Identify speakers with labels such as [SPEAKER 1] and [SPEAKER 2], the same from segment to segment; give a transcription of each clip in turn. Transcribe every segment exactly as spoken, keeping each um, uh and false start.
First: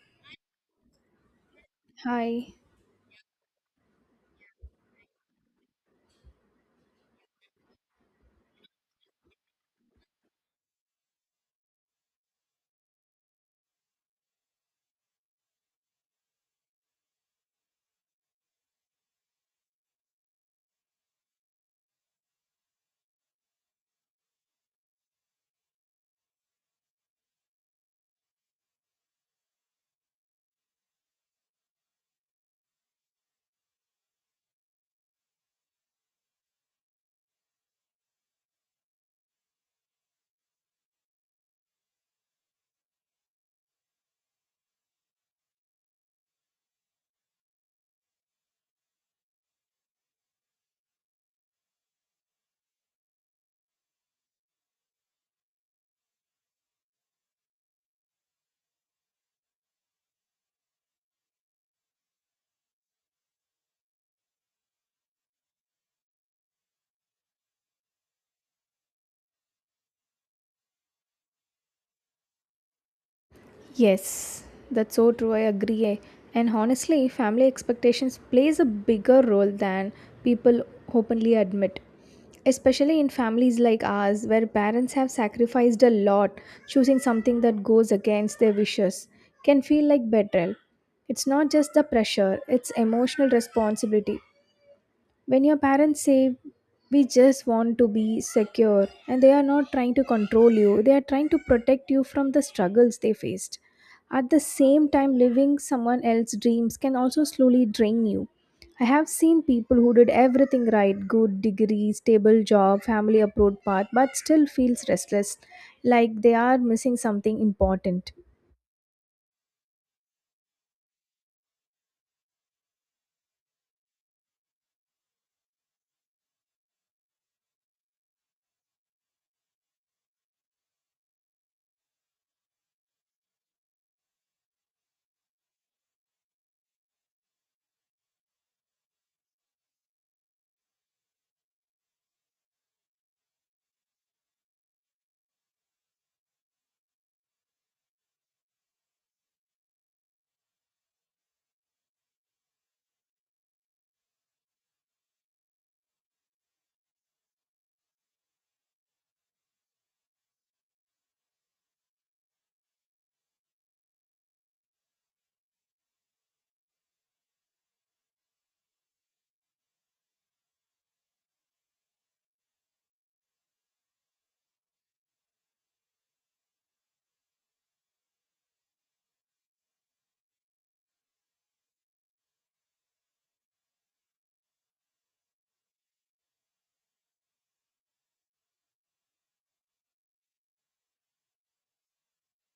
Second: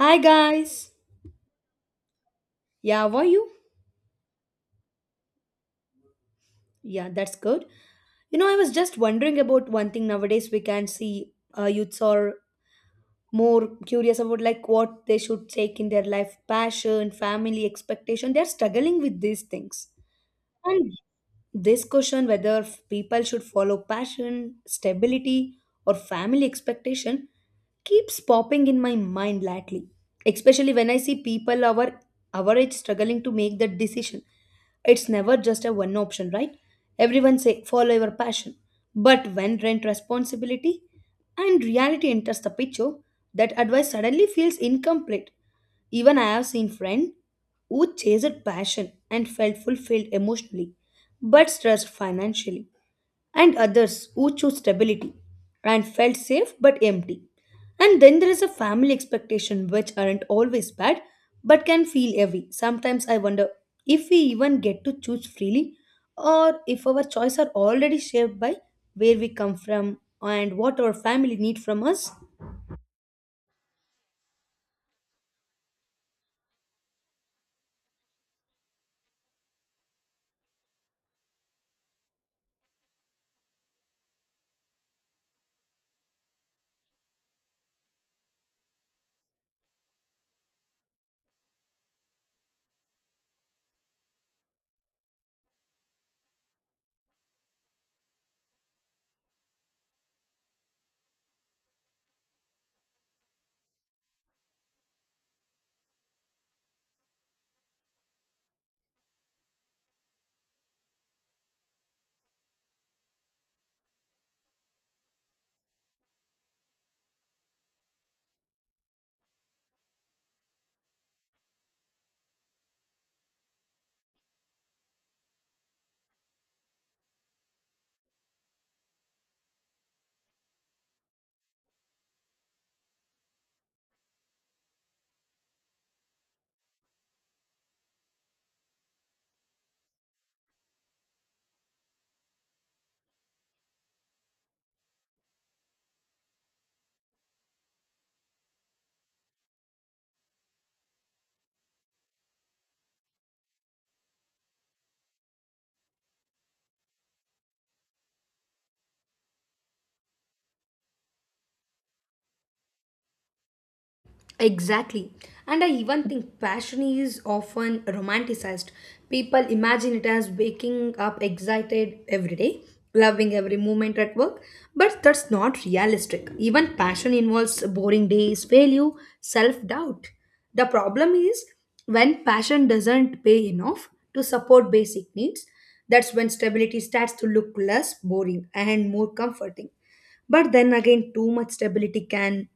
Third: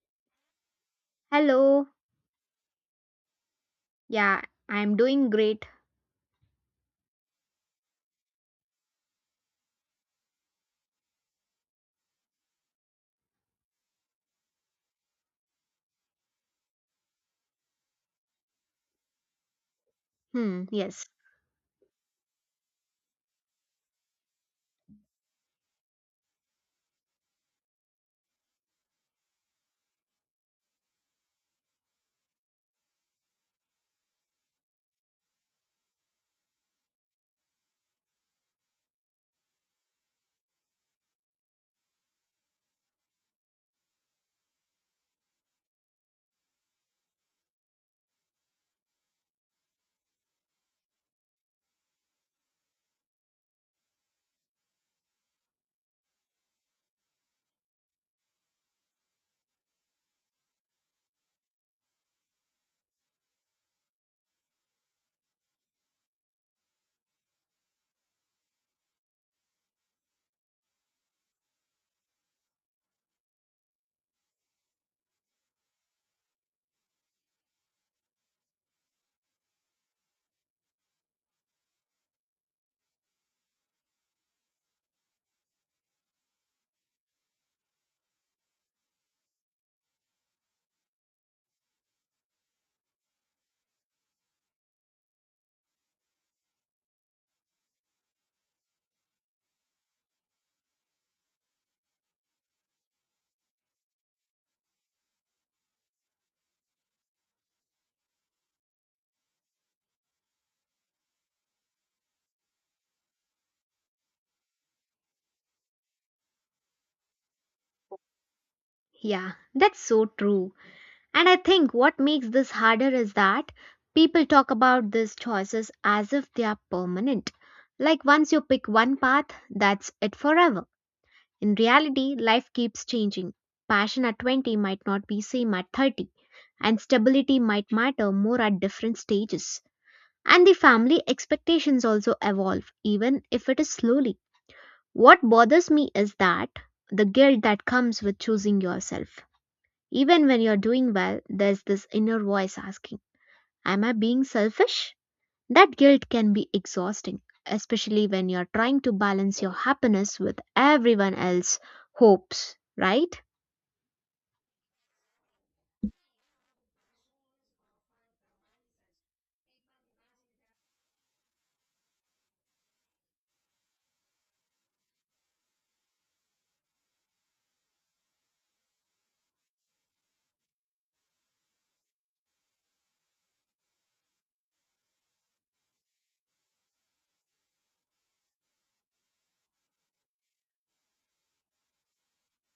[SPEAKER 1] Hi, guys.
[SPEAKER 2] Hello.
[SPEAKER 3] Hi.
[SPEAKER 1] Yeah, how are you?
[SPEAKER 2] Yeah, I'm doing great.
[SPEAKER 1] Yeah, that's good. You know, I was just wondering about one thing. Nowadays we can see uh, youths are more curious about like what they should take in their life, passion, family, expectation. They're struggling with these things.
[SPEAKER 2] Hmm,
[SPEAKER 1] And
[SPEAKER 2] yes.
[SPEAKER 1] this question whether f- people should follow passion, stability, or family expectation keeps popping in my mind lately, especially when I see people our our age struggling to make that decision. It's never just a one option, right? Everyone say follow your passion, but when rent responsibility and reality enters the picture, that advice suddenly feels incomplete. Even I have seen friends who chased passion and felt fulfilled emotionally, but stressed financially, and others who choose stability and felt safe but empty. And then there is a family expectation which aren't always bad but can feel heavy. Sometimes I wonder if we even get to choose freely or if our choices are already shaped by where we come from and what our family need from us.
[SPEAKER 3] Yes, that's so true. I agree. eh. And honestly, family expectations plays a bigger role than people openly admit. Especially in families like ours, where parents have sacrificed a lot, choosing something that goes against their wishes can feel like betrayal. It's not just the pressure, it's emotional responsibility. When your parents say, we just want to be secure, and they are not trying to control you, they are trying to protect you from the struggles they faced. At the same time, living someone else's dreams can also slowly drain you. I have seen people who did everything right, good degree, stable job, family approved path, but still feels restless, like they are missing something important.
[SPEAKER 2] Yeah, that's so true. And I think what makes this harder is that people talk about these choices as if they are permanent. Like once you pick one path, that's it forever. In reality, life keeps changing. Passion at twenty might not be same at thirty, and stability might matter more at different stages. And the family expectations also evolve, even if it is slowly. What bothers me is that the guilt that comes with choosing yourself. Even when you're doing well, there's this inner voice asking, am I being selfish? That guilt can be exhausting, especially when you're trying to balance your happiness with everyone else's hopes, right?
[SPEAKER 1] Exactly. And I even think passion is often romanticized. People imagine it as waking up excited every day, loving every moment at work, but that's not realistic. Even passion involves boring days, failure, self doubt. The problem is when passion doesn't pay enough to support basic needs, that's when stability starts to look less boring and more comforting. But then again, too much stability can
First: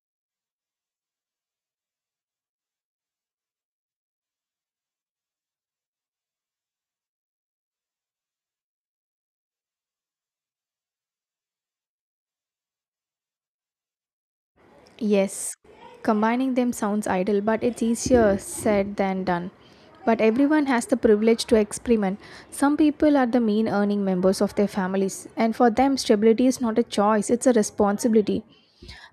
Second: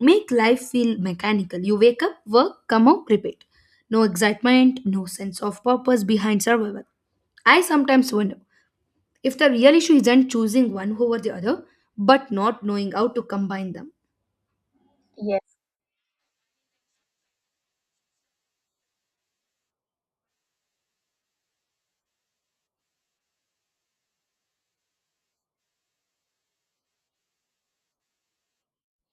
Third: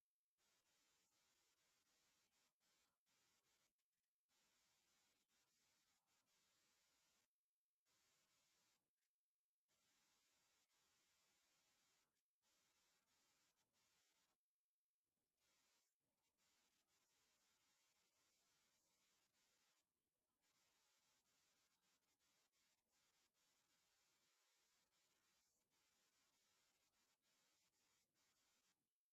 [SPEAKER 1] make life feel mechanical. You wake up, work, come out, repeat. No excitement, no sense of purpose behind survival. I sometimes wonder if the real issue isn't choosing one over the other, but not knowing how to combine them.
[SPEAKER 3] Yes, combining them sounds idle, but it's easier said than done. But everyone has the privilege to experiment. Some people are the mean earning members of their families, and for them, stability is not a choice, it's a responsibility.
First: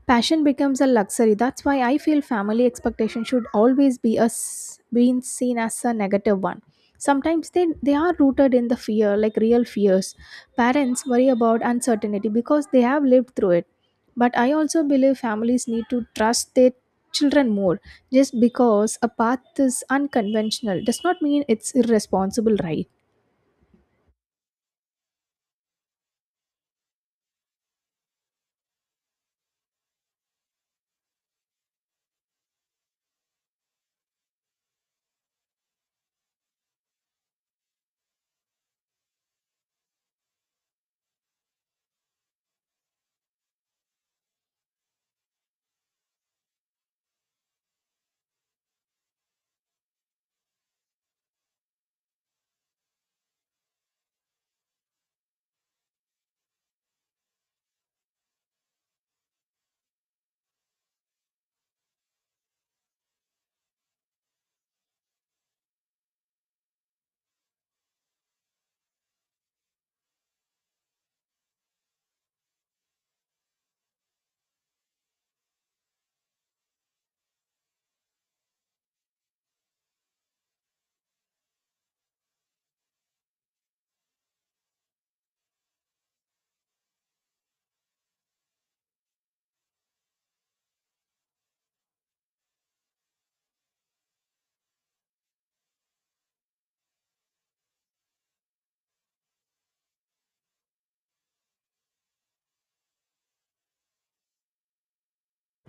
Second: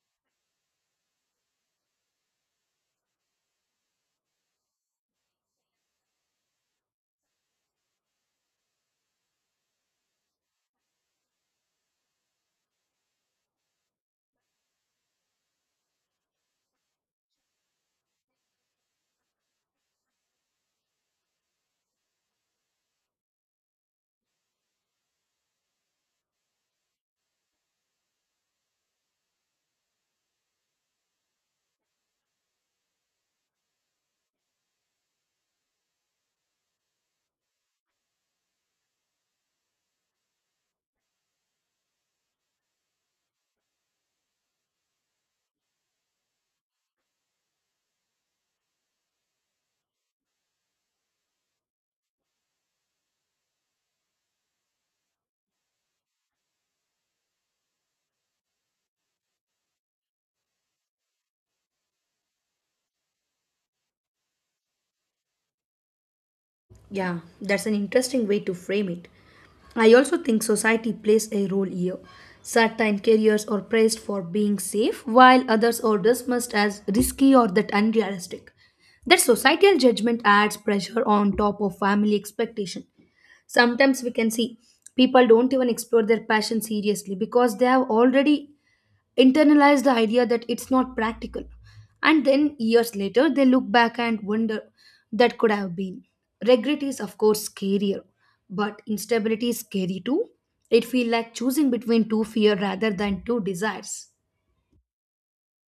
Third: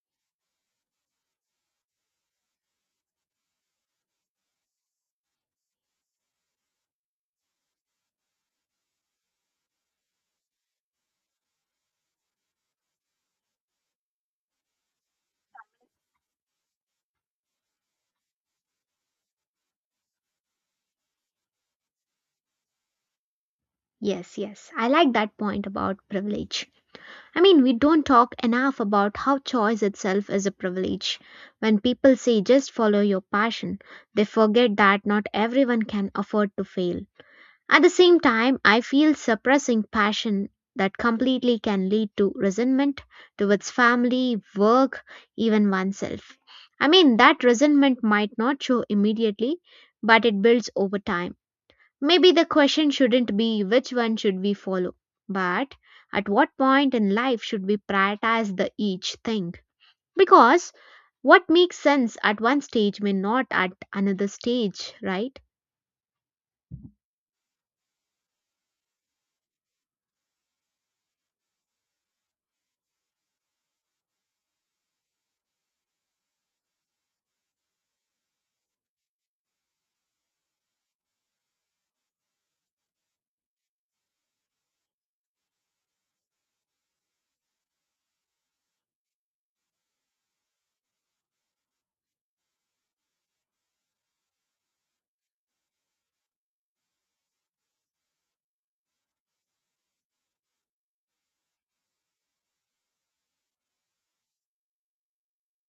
[SPEAKER 3] Passion becomes a luxury. That's why I feel family expectation should always be as being seen as a negative one. Sometimes they, they are rooted in the fear, like real fears. Parents worry about uncertainty because they have lived through it. But I also believe families need to trust their children more. Just because a path is unconventional does not mean it's irresponsible, right?
[SPEAKER 2] Yes, yes, I like that point about privilege. I mean, we don't talk enough about how choice itself is a privilege. When people say just follow your passion, they forget that not everyone can afford to fail. At the same time, I feel suppressing passion that completely can lead to resentment towards family, work, even oneself. I mean, that resentment might not show immediately, but it builds over time. Maybe the question shouldn't be which one should we follow, but at what point in life should we prioritize the each thing? Because what makes sense at one stage may not at another stage, right?
[SPEAKER 1] Yeah, that's an interesting way to frame it. I also think society plays a role here. Certain careers are praised for being safe, while others are dismissed as risky or that unrealistic. That societal judgment adds pressure on top of family expectation. Sometimes we can see people don't even explore their passion seriously because they have already internalize the idea that it's not practical. And then years later, they look back and wonder that could have been. Regret is, of course, scarier, but instability is scary too. It feels like choosing between two fear rather than two desires.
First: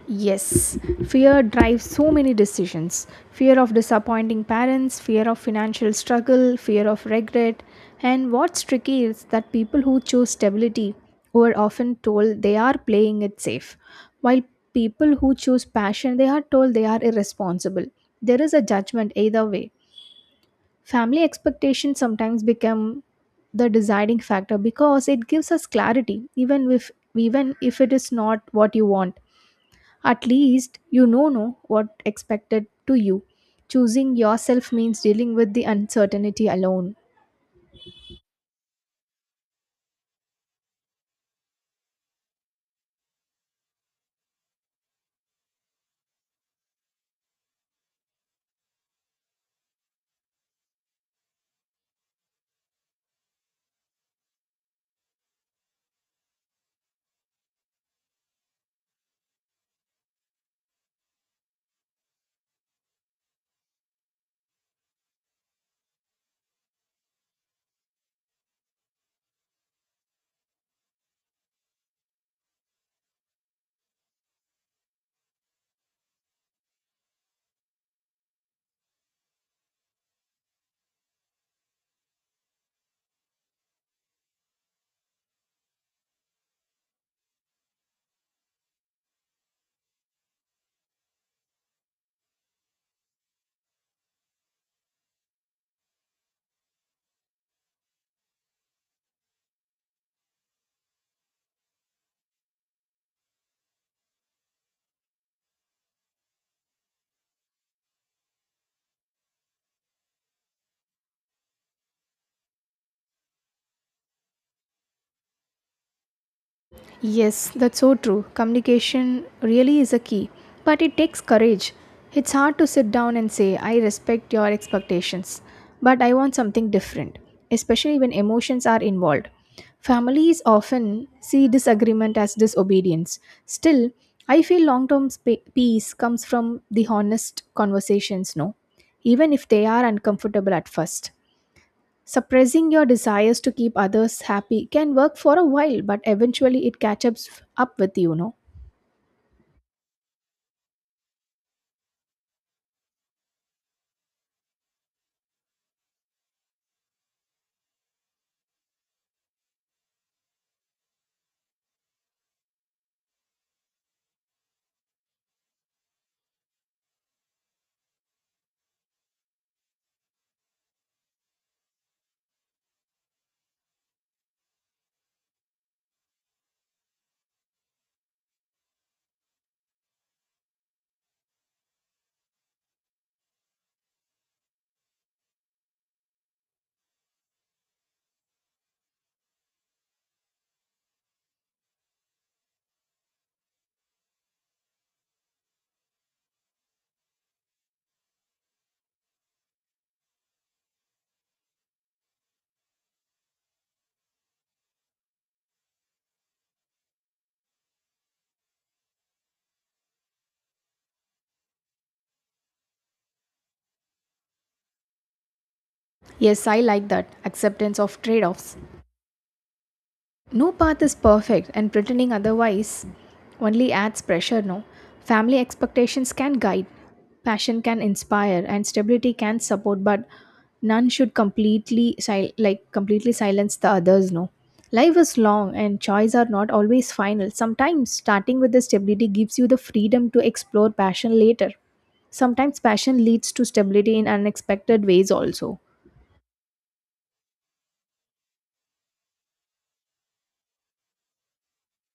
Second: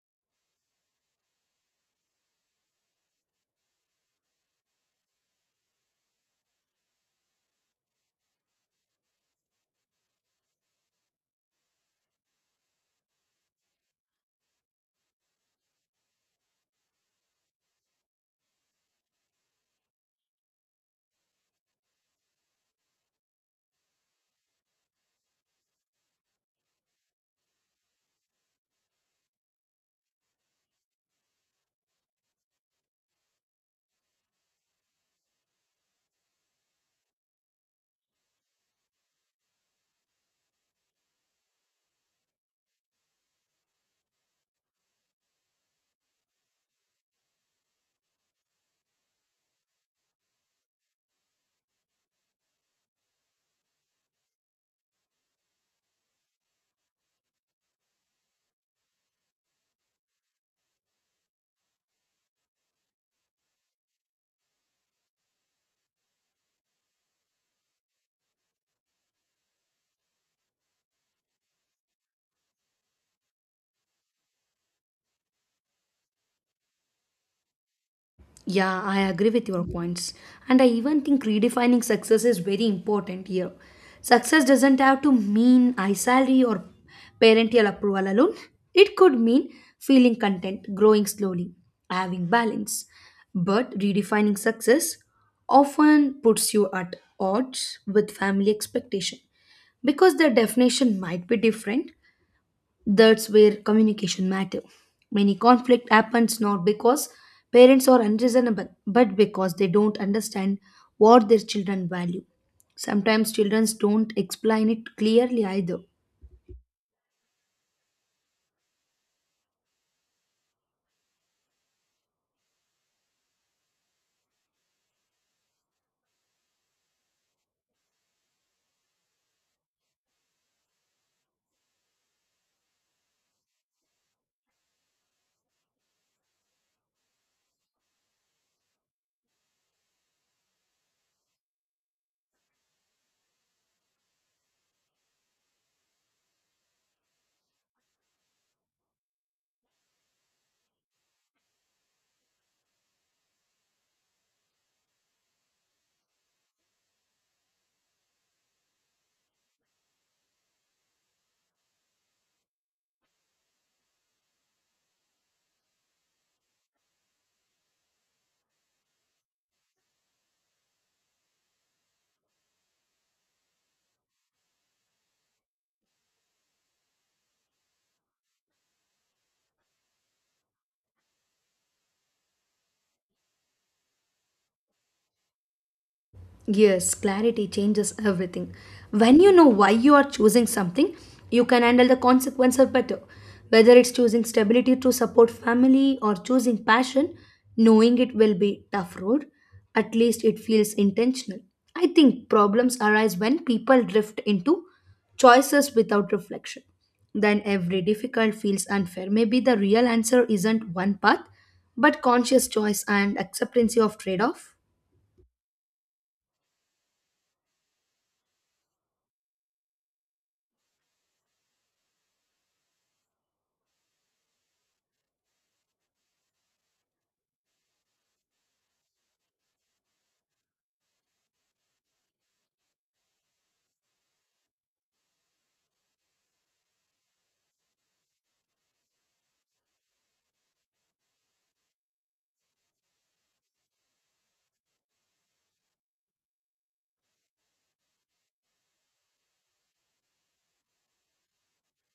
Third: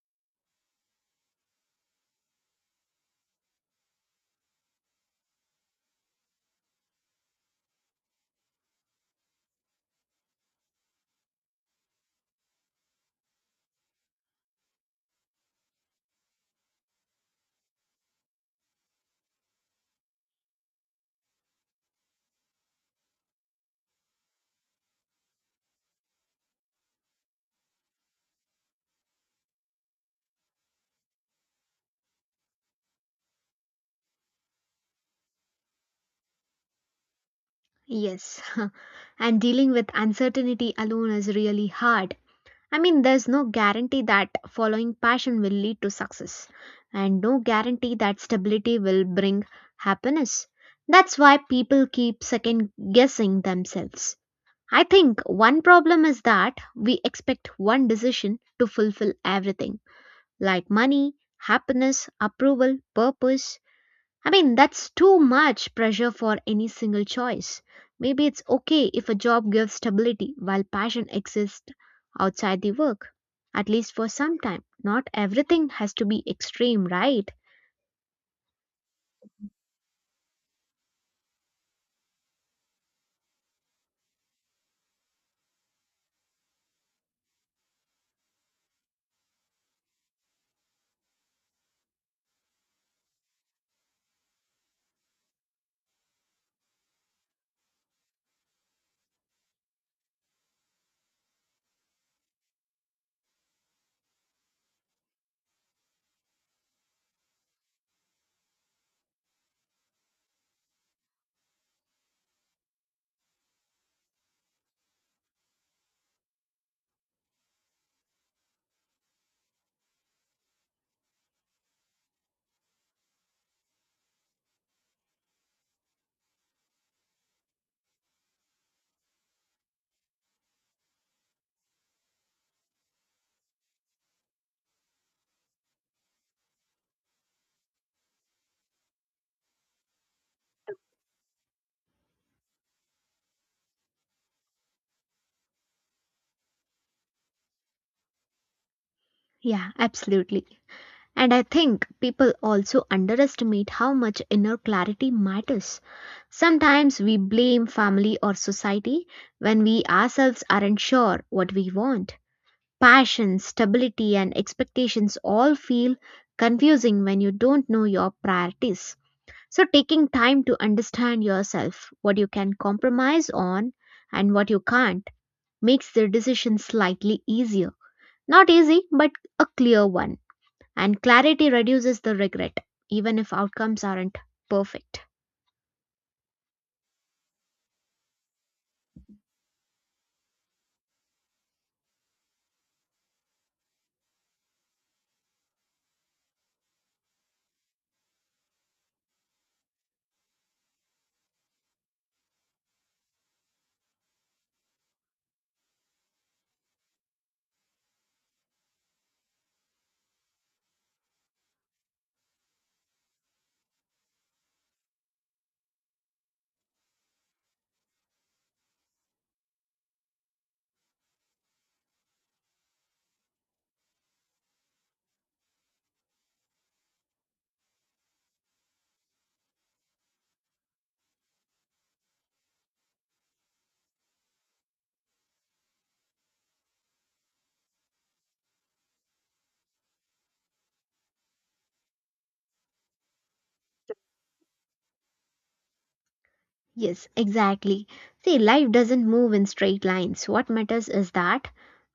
[SPEAKER 3] Yes, fear drives so many decisions, fear of disappointing parents, fear of financial struggle, fear of regret. And what's tricky is that people who choose stability were often told they are playing it safe, while people who choose passion, they are told they are irresponsible. There is a judgment either way. Family expectations sometimes become the deciding factor because it gives us clarity, even if even if it is not what you want, at least you know know what expected to you. Choosing yourself means dealing with the uncertainty alone.
[SPEAKER 2] Yes. And dealing with uncertainty alone is really hard. I mean, there's no guarantee that following passion will lead to success, and no guarantee that stability will bring happiness. That's why people keep second guessing themselves. I think one problem is that we expect one decision to fulfill everything like money, happiness, approval, purpose. I mean, that's too much pressure for any single choice. Maybe it's okay if a job gives stability while passion exists outside the work, at least for some time. Not everything has to be extreme, right?
[SPEAKER 1] Yeah, I agree with your points. And I even think redefining success is very important here. Success doesn't have to mean high salary or parental approval alone. It could mean feeling content, growing slowly, having balance. But redefining success often puts you at odds with family expectation because their definition might be different. That's where communication matter. Many conflict happens not because parents are unreasonable, but because they don't understand what their children value. Sometimes children don't explain it clearly either.
[SPEAKER 3] Yes, that's so true. Communication really is a key, but it takes courage. It's hard to sit down and say, I respect your expectations, but I want something different, especially when emotions are involved. Families often see disagreement as disobedience. Still, I feel long term peace comes from the honest conversations, no? Even if they are uncomfortable at first. Suppressing your desires to keep others happy can work for a while, but eventually it catches up with you, no?
[SPEAKER 2] Yeah, absolutely. And I think people also underestimate how much inner clarity matters. Sometimes we blame family or society when we ourselves aren't sure what we want. Passion, stability, and expectations all feel confusing when you don't know your priorities. So, taking time to understand yourself, what you can compromise on and what you can't, makes the decision slightly easier. Not easy, but a clear one, and clarity reduces the regret, even if outcomes aren't perfect.
[SPEAKER 1] Yes, clarity changes everything. When you know why you are choosing something, you can handle the consequences better. Whether it's choosing stability to support family or choosing passion, knowing it will be tough road, at least it feels intentional. I think problems arise when people drift into choices without reflection. Then every difficult feels unfair. Maybe the real answer isn't one path, but conscious choice and acceptance of trade-off.
[SPEAKER 3] Yes, I like that acceptance of trade offs. No path is perfect, and pretending otherwise only adds pressure, no? Family expectations can guide, passion can inspire, and stability can support, but none should completely sil- like completely silence the others, no? Life is long and choices are not always final. Sometimes starting with the stability gives you the freedom to explore passion later. Sometimes passion leads to stability in unexpected ways also.
[SPEAKER 2] Yes, exactly. See, life doesn't move in straight lines. What matters is that,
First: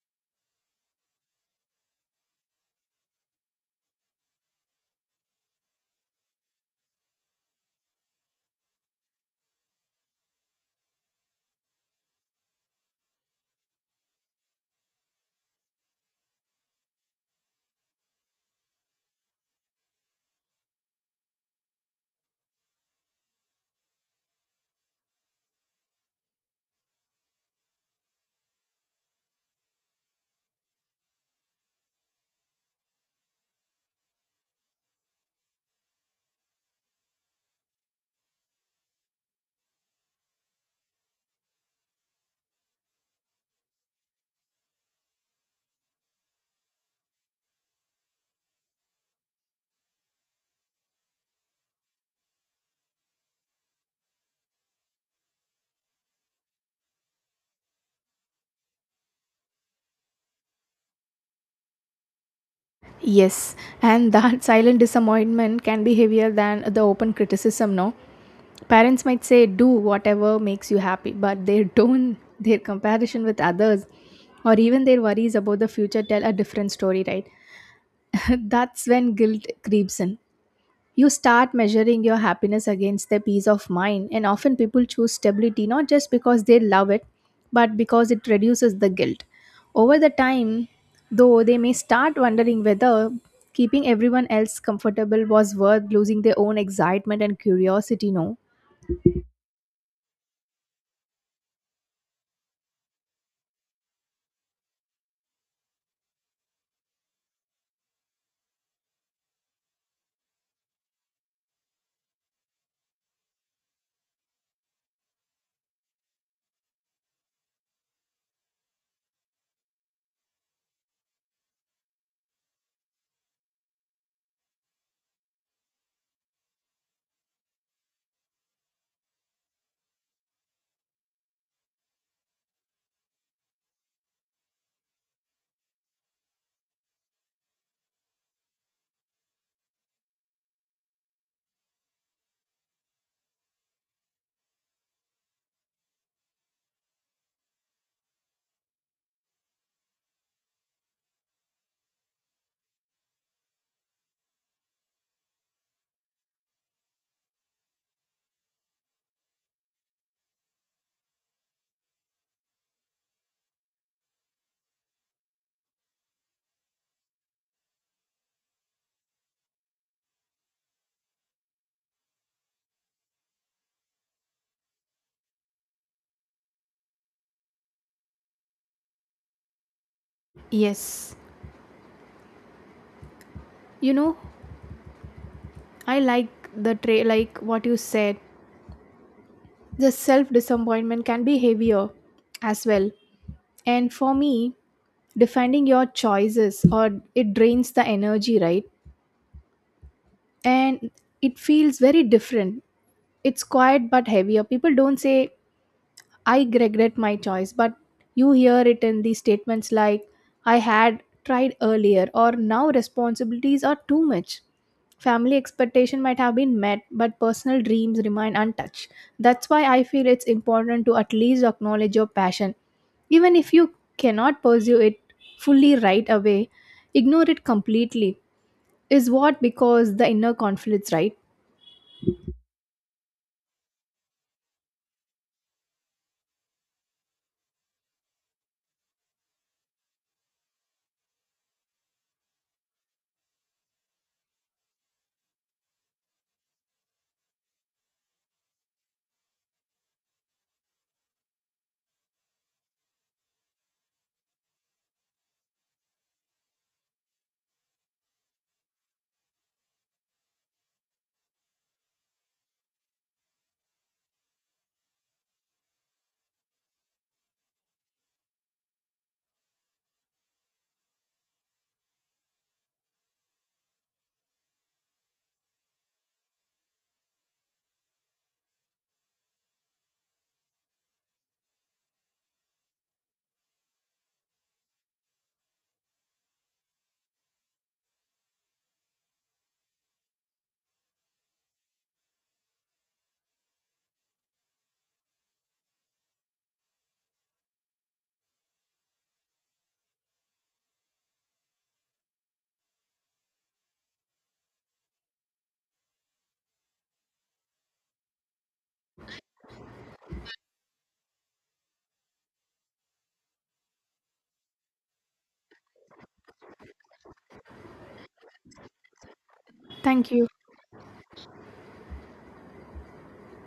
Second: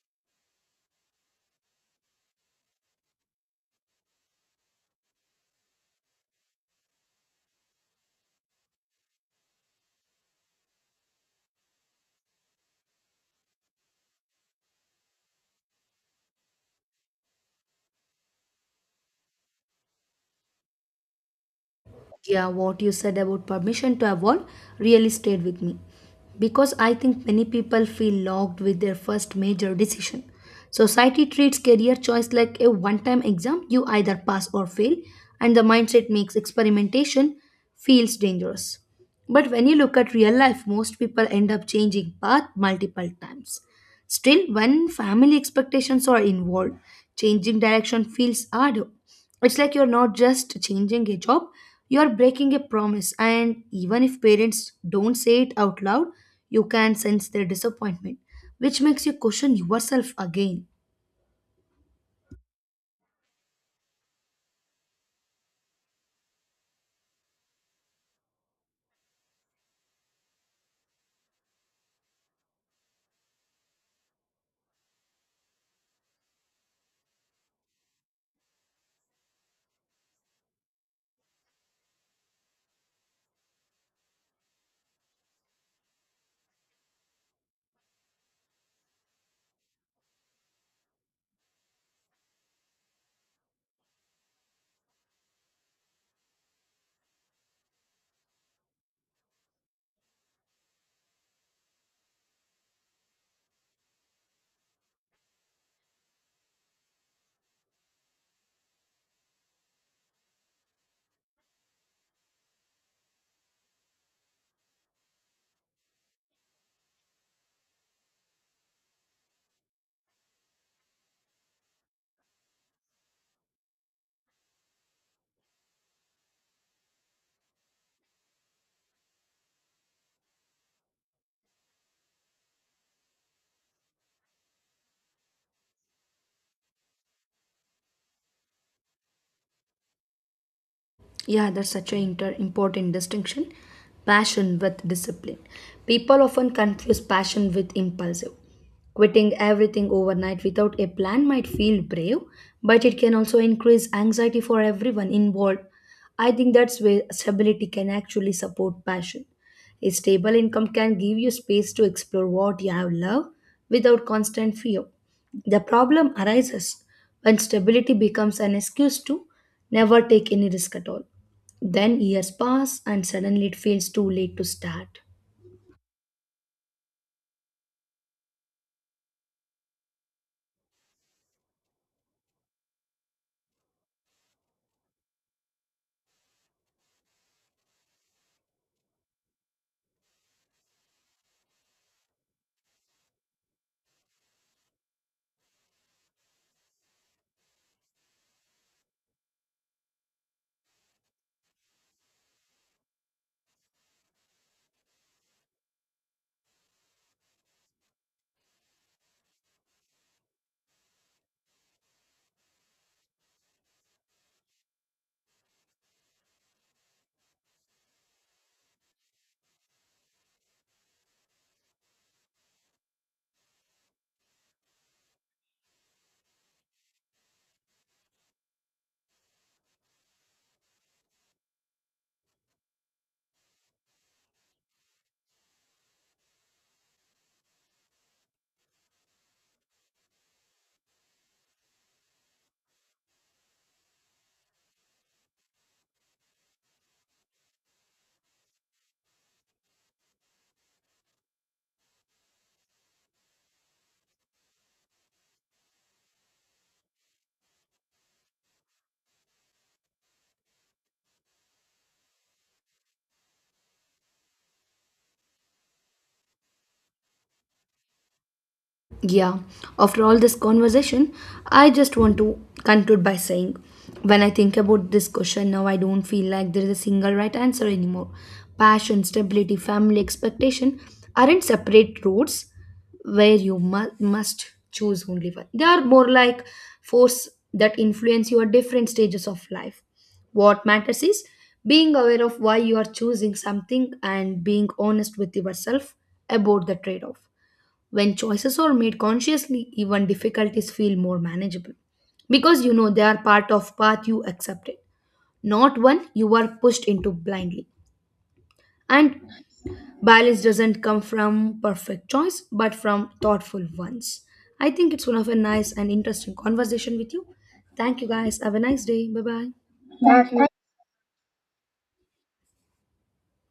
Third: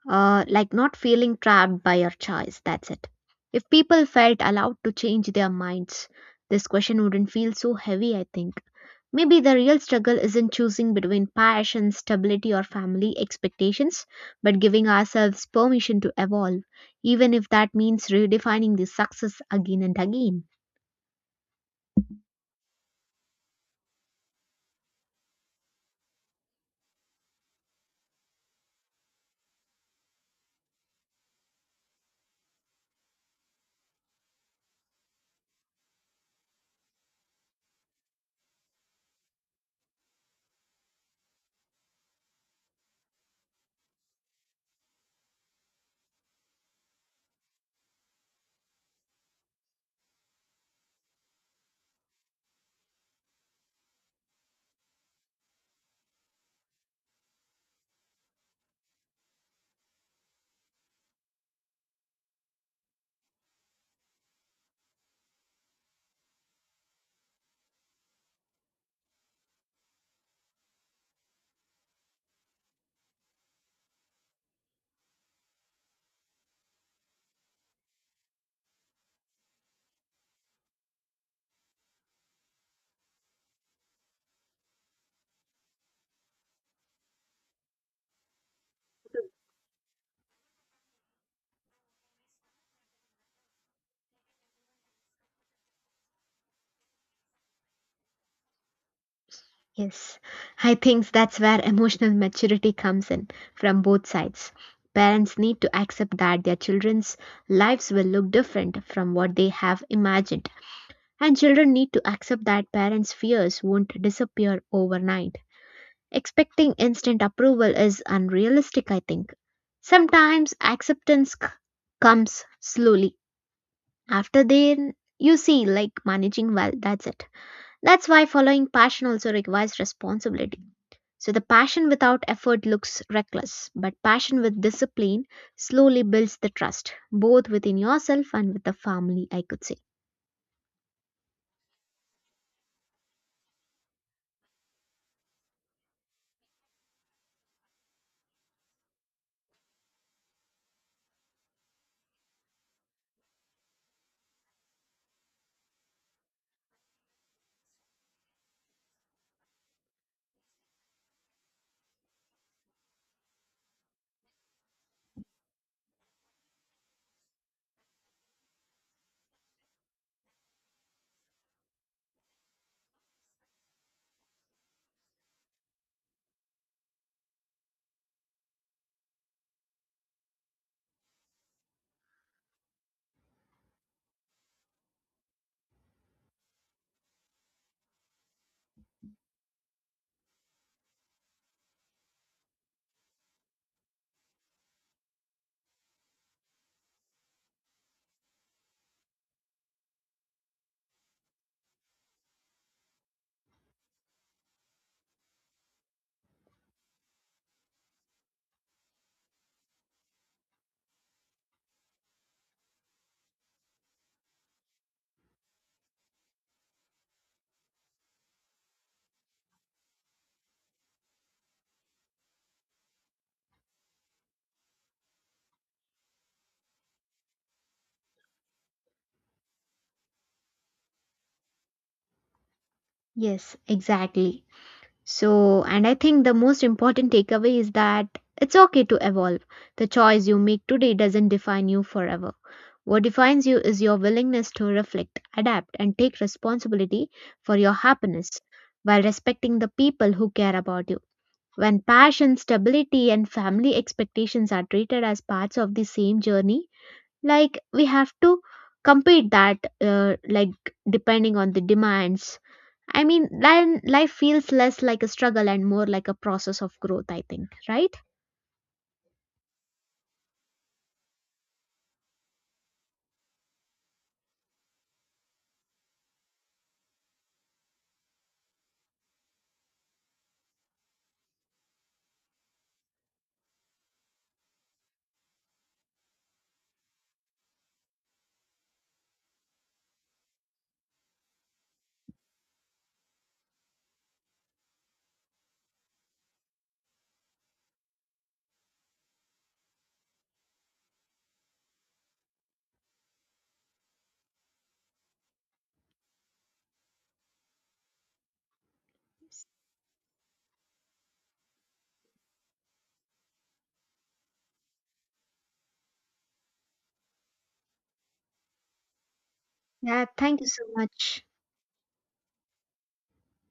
[SPEAKER 2] uh, like, not feeling trapped by your choice. That's it. If people felt allowed to change their minds, this question wouldn't feel so heavy, I think. Maybe the real struggle isn't choosing between passion, stability, or family expectations, but giving ourselves permission to evolve, even if that means redefining the success again and again.
[SPEAKER 1] Yeah, what you said about permission to evolve really stayed with me because I think many people feel locked with their first major decision. Society treats career choice like a one time exam you either pass or fail, and the mindset makes experimentation feels dangerous. But when you look at real life, most people end up changing path multiple times. Still, when family expectations are involved, changing direction feels harder. It's like you're not just changing a job, you're breaking a promise. And even if parents don't say it out loud, you can sense their disappointment, which makes you question yourself again.
[SPEAKER 3] Yes, and that silent disappointment can be heavier than the open criticism, no? Parents might say, do whatever makes you happy, but their tone, their comparison with others, or even their worries about the future tell a different story, right? That's when guilt creeps in. You start measuring your happiness against their peace of mind, and often people choose stability not just because they love it, but because it reduces the guilt. Over the time, though, they may start wondering whether keeping everyone else comfortable was worth losing their own excitement and curiosity, no?
[SPEAKER 2] Yes, I think that's where emotional maturity comes in from both sides. Parents need to accept that their children's lives will look different from what they have imagined, and children need to accept that parents' fears won't disappear overnight. Expecting instant approval is unrealistic, I think. Sometimes acceptance c- comes slowly. After then, you see, like, managing well, that's it. That's why following passion also requires responsibility. So the passion without effort looks reckless, but passion with discipline slowly builds the trust, both within yourself and with the family, I could say.
[SPEAKER 1] Yeah, that's such an inter- important distinction. Passion with discipline. People often confuse passion with impulsive. Quitting everything overnight without a plan might feel brave, but it can also increase anxiety for everyone involved. I think that's where stability can actually support passion. A stable income can give you space to explore what you have loved without constant fear. The problem arises when stability becomes an excuse to never take any risk at all. Then years pass, and suddenly it feels too late to start.
[SPEAKER 3] Yes, you know, I like the tray, like what you said. The self disappointment can be heavier as well. And for me, defending your choices or it drains the energy, right, and it feels very different, it's quiet but heavier, people don't say I regret my choice, but you hear it in these statements like, I had tried earlier, or now responsibilities are too much. Family expectation might have been met, but personal dreams remain untouched. That's why I feel it's important to at least acknowledge your passion. Even if you cannot pursue it fully right away, ignore it completely is what because the inner conflicts, right?
[SPEAKER 2] Yes, exactly. So, and I think the most important takeaway is that it's okay to evolve. The choice you make today doesn't define you forever. What defines you is your willingness to reflect, adapt, and take responsibility for your happiness while respecting the people who care about you. When passion, stability, and family expectations are treated as parts of the same journey, like we have to compete that, uh, like, depending on the demands. I mean, then life feels less like a struggle and more like a process of growth, I think, right?
[SPEAKER 1] Yeah, after all this conversation, I just want to conclude by saying, when I think about this question now, I don't feel like there is a single right answer anymore. Passion, stability, family, expectation aren't separate roads where you mu- must choose only one. They are more like force that influence you at different stages of life. What matters is being aware of why you are choosing something and being honest with yourself about the trade off. When choices are made consciously, even difficulties feel more manageable because you know they are part of path you accepted, not one you were pushed into blindly. And balance doesn't come from perfect choice, but from thoughtful ones. I think it's one of a nice and interesting conversation with you. Thank you, guys. Have a nice day. Bye bye.
[SPEAKER 2] Yeah,
[SPEAKER 3] Thank you.
[SPEAKER 1] Yeah,
[SPEAKER 2] thank you
[SPEAKER 1] thank
[SPEAKER 2] so much.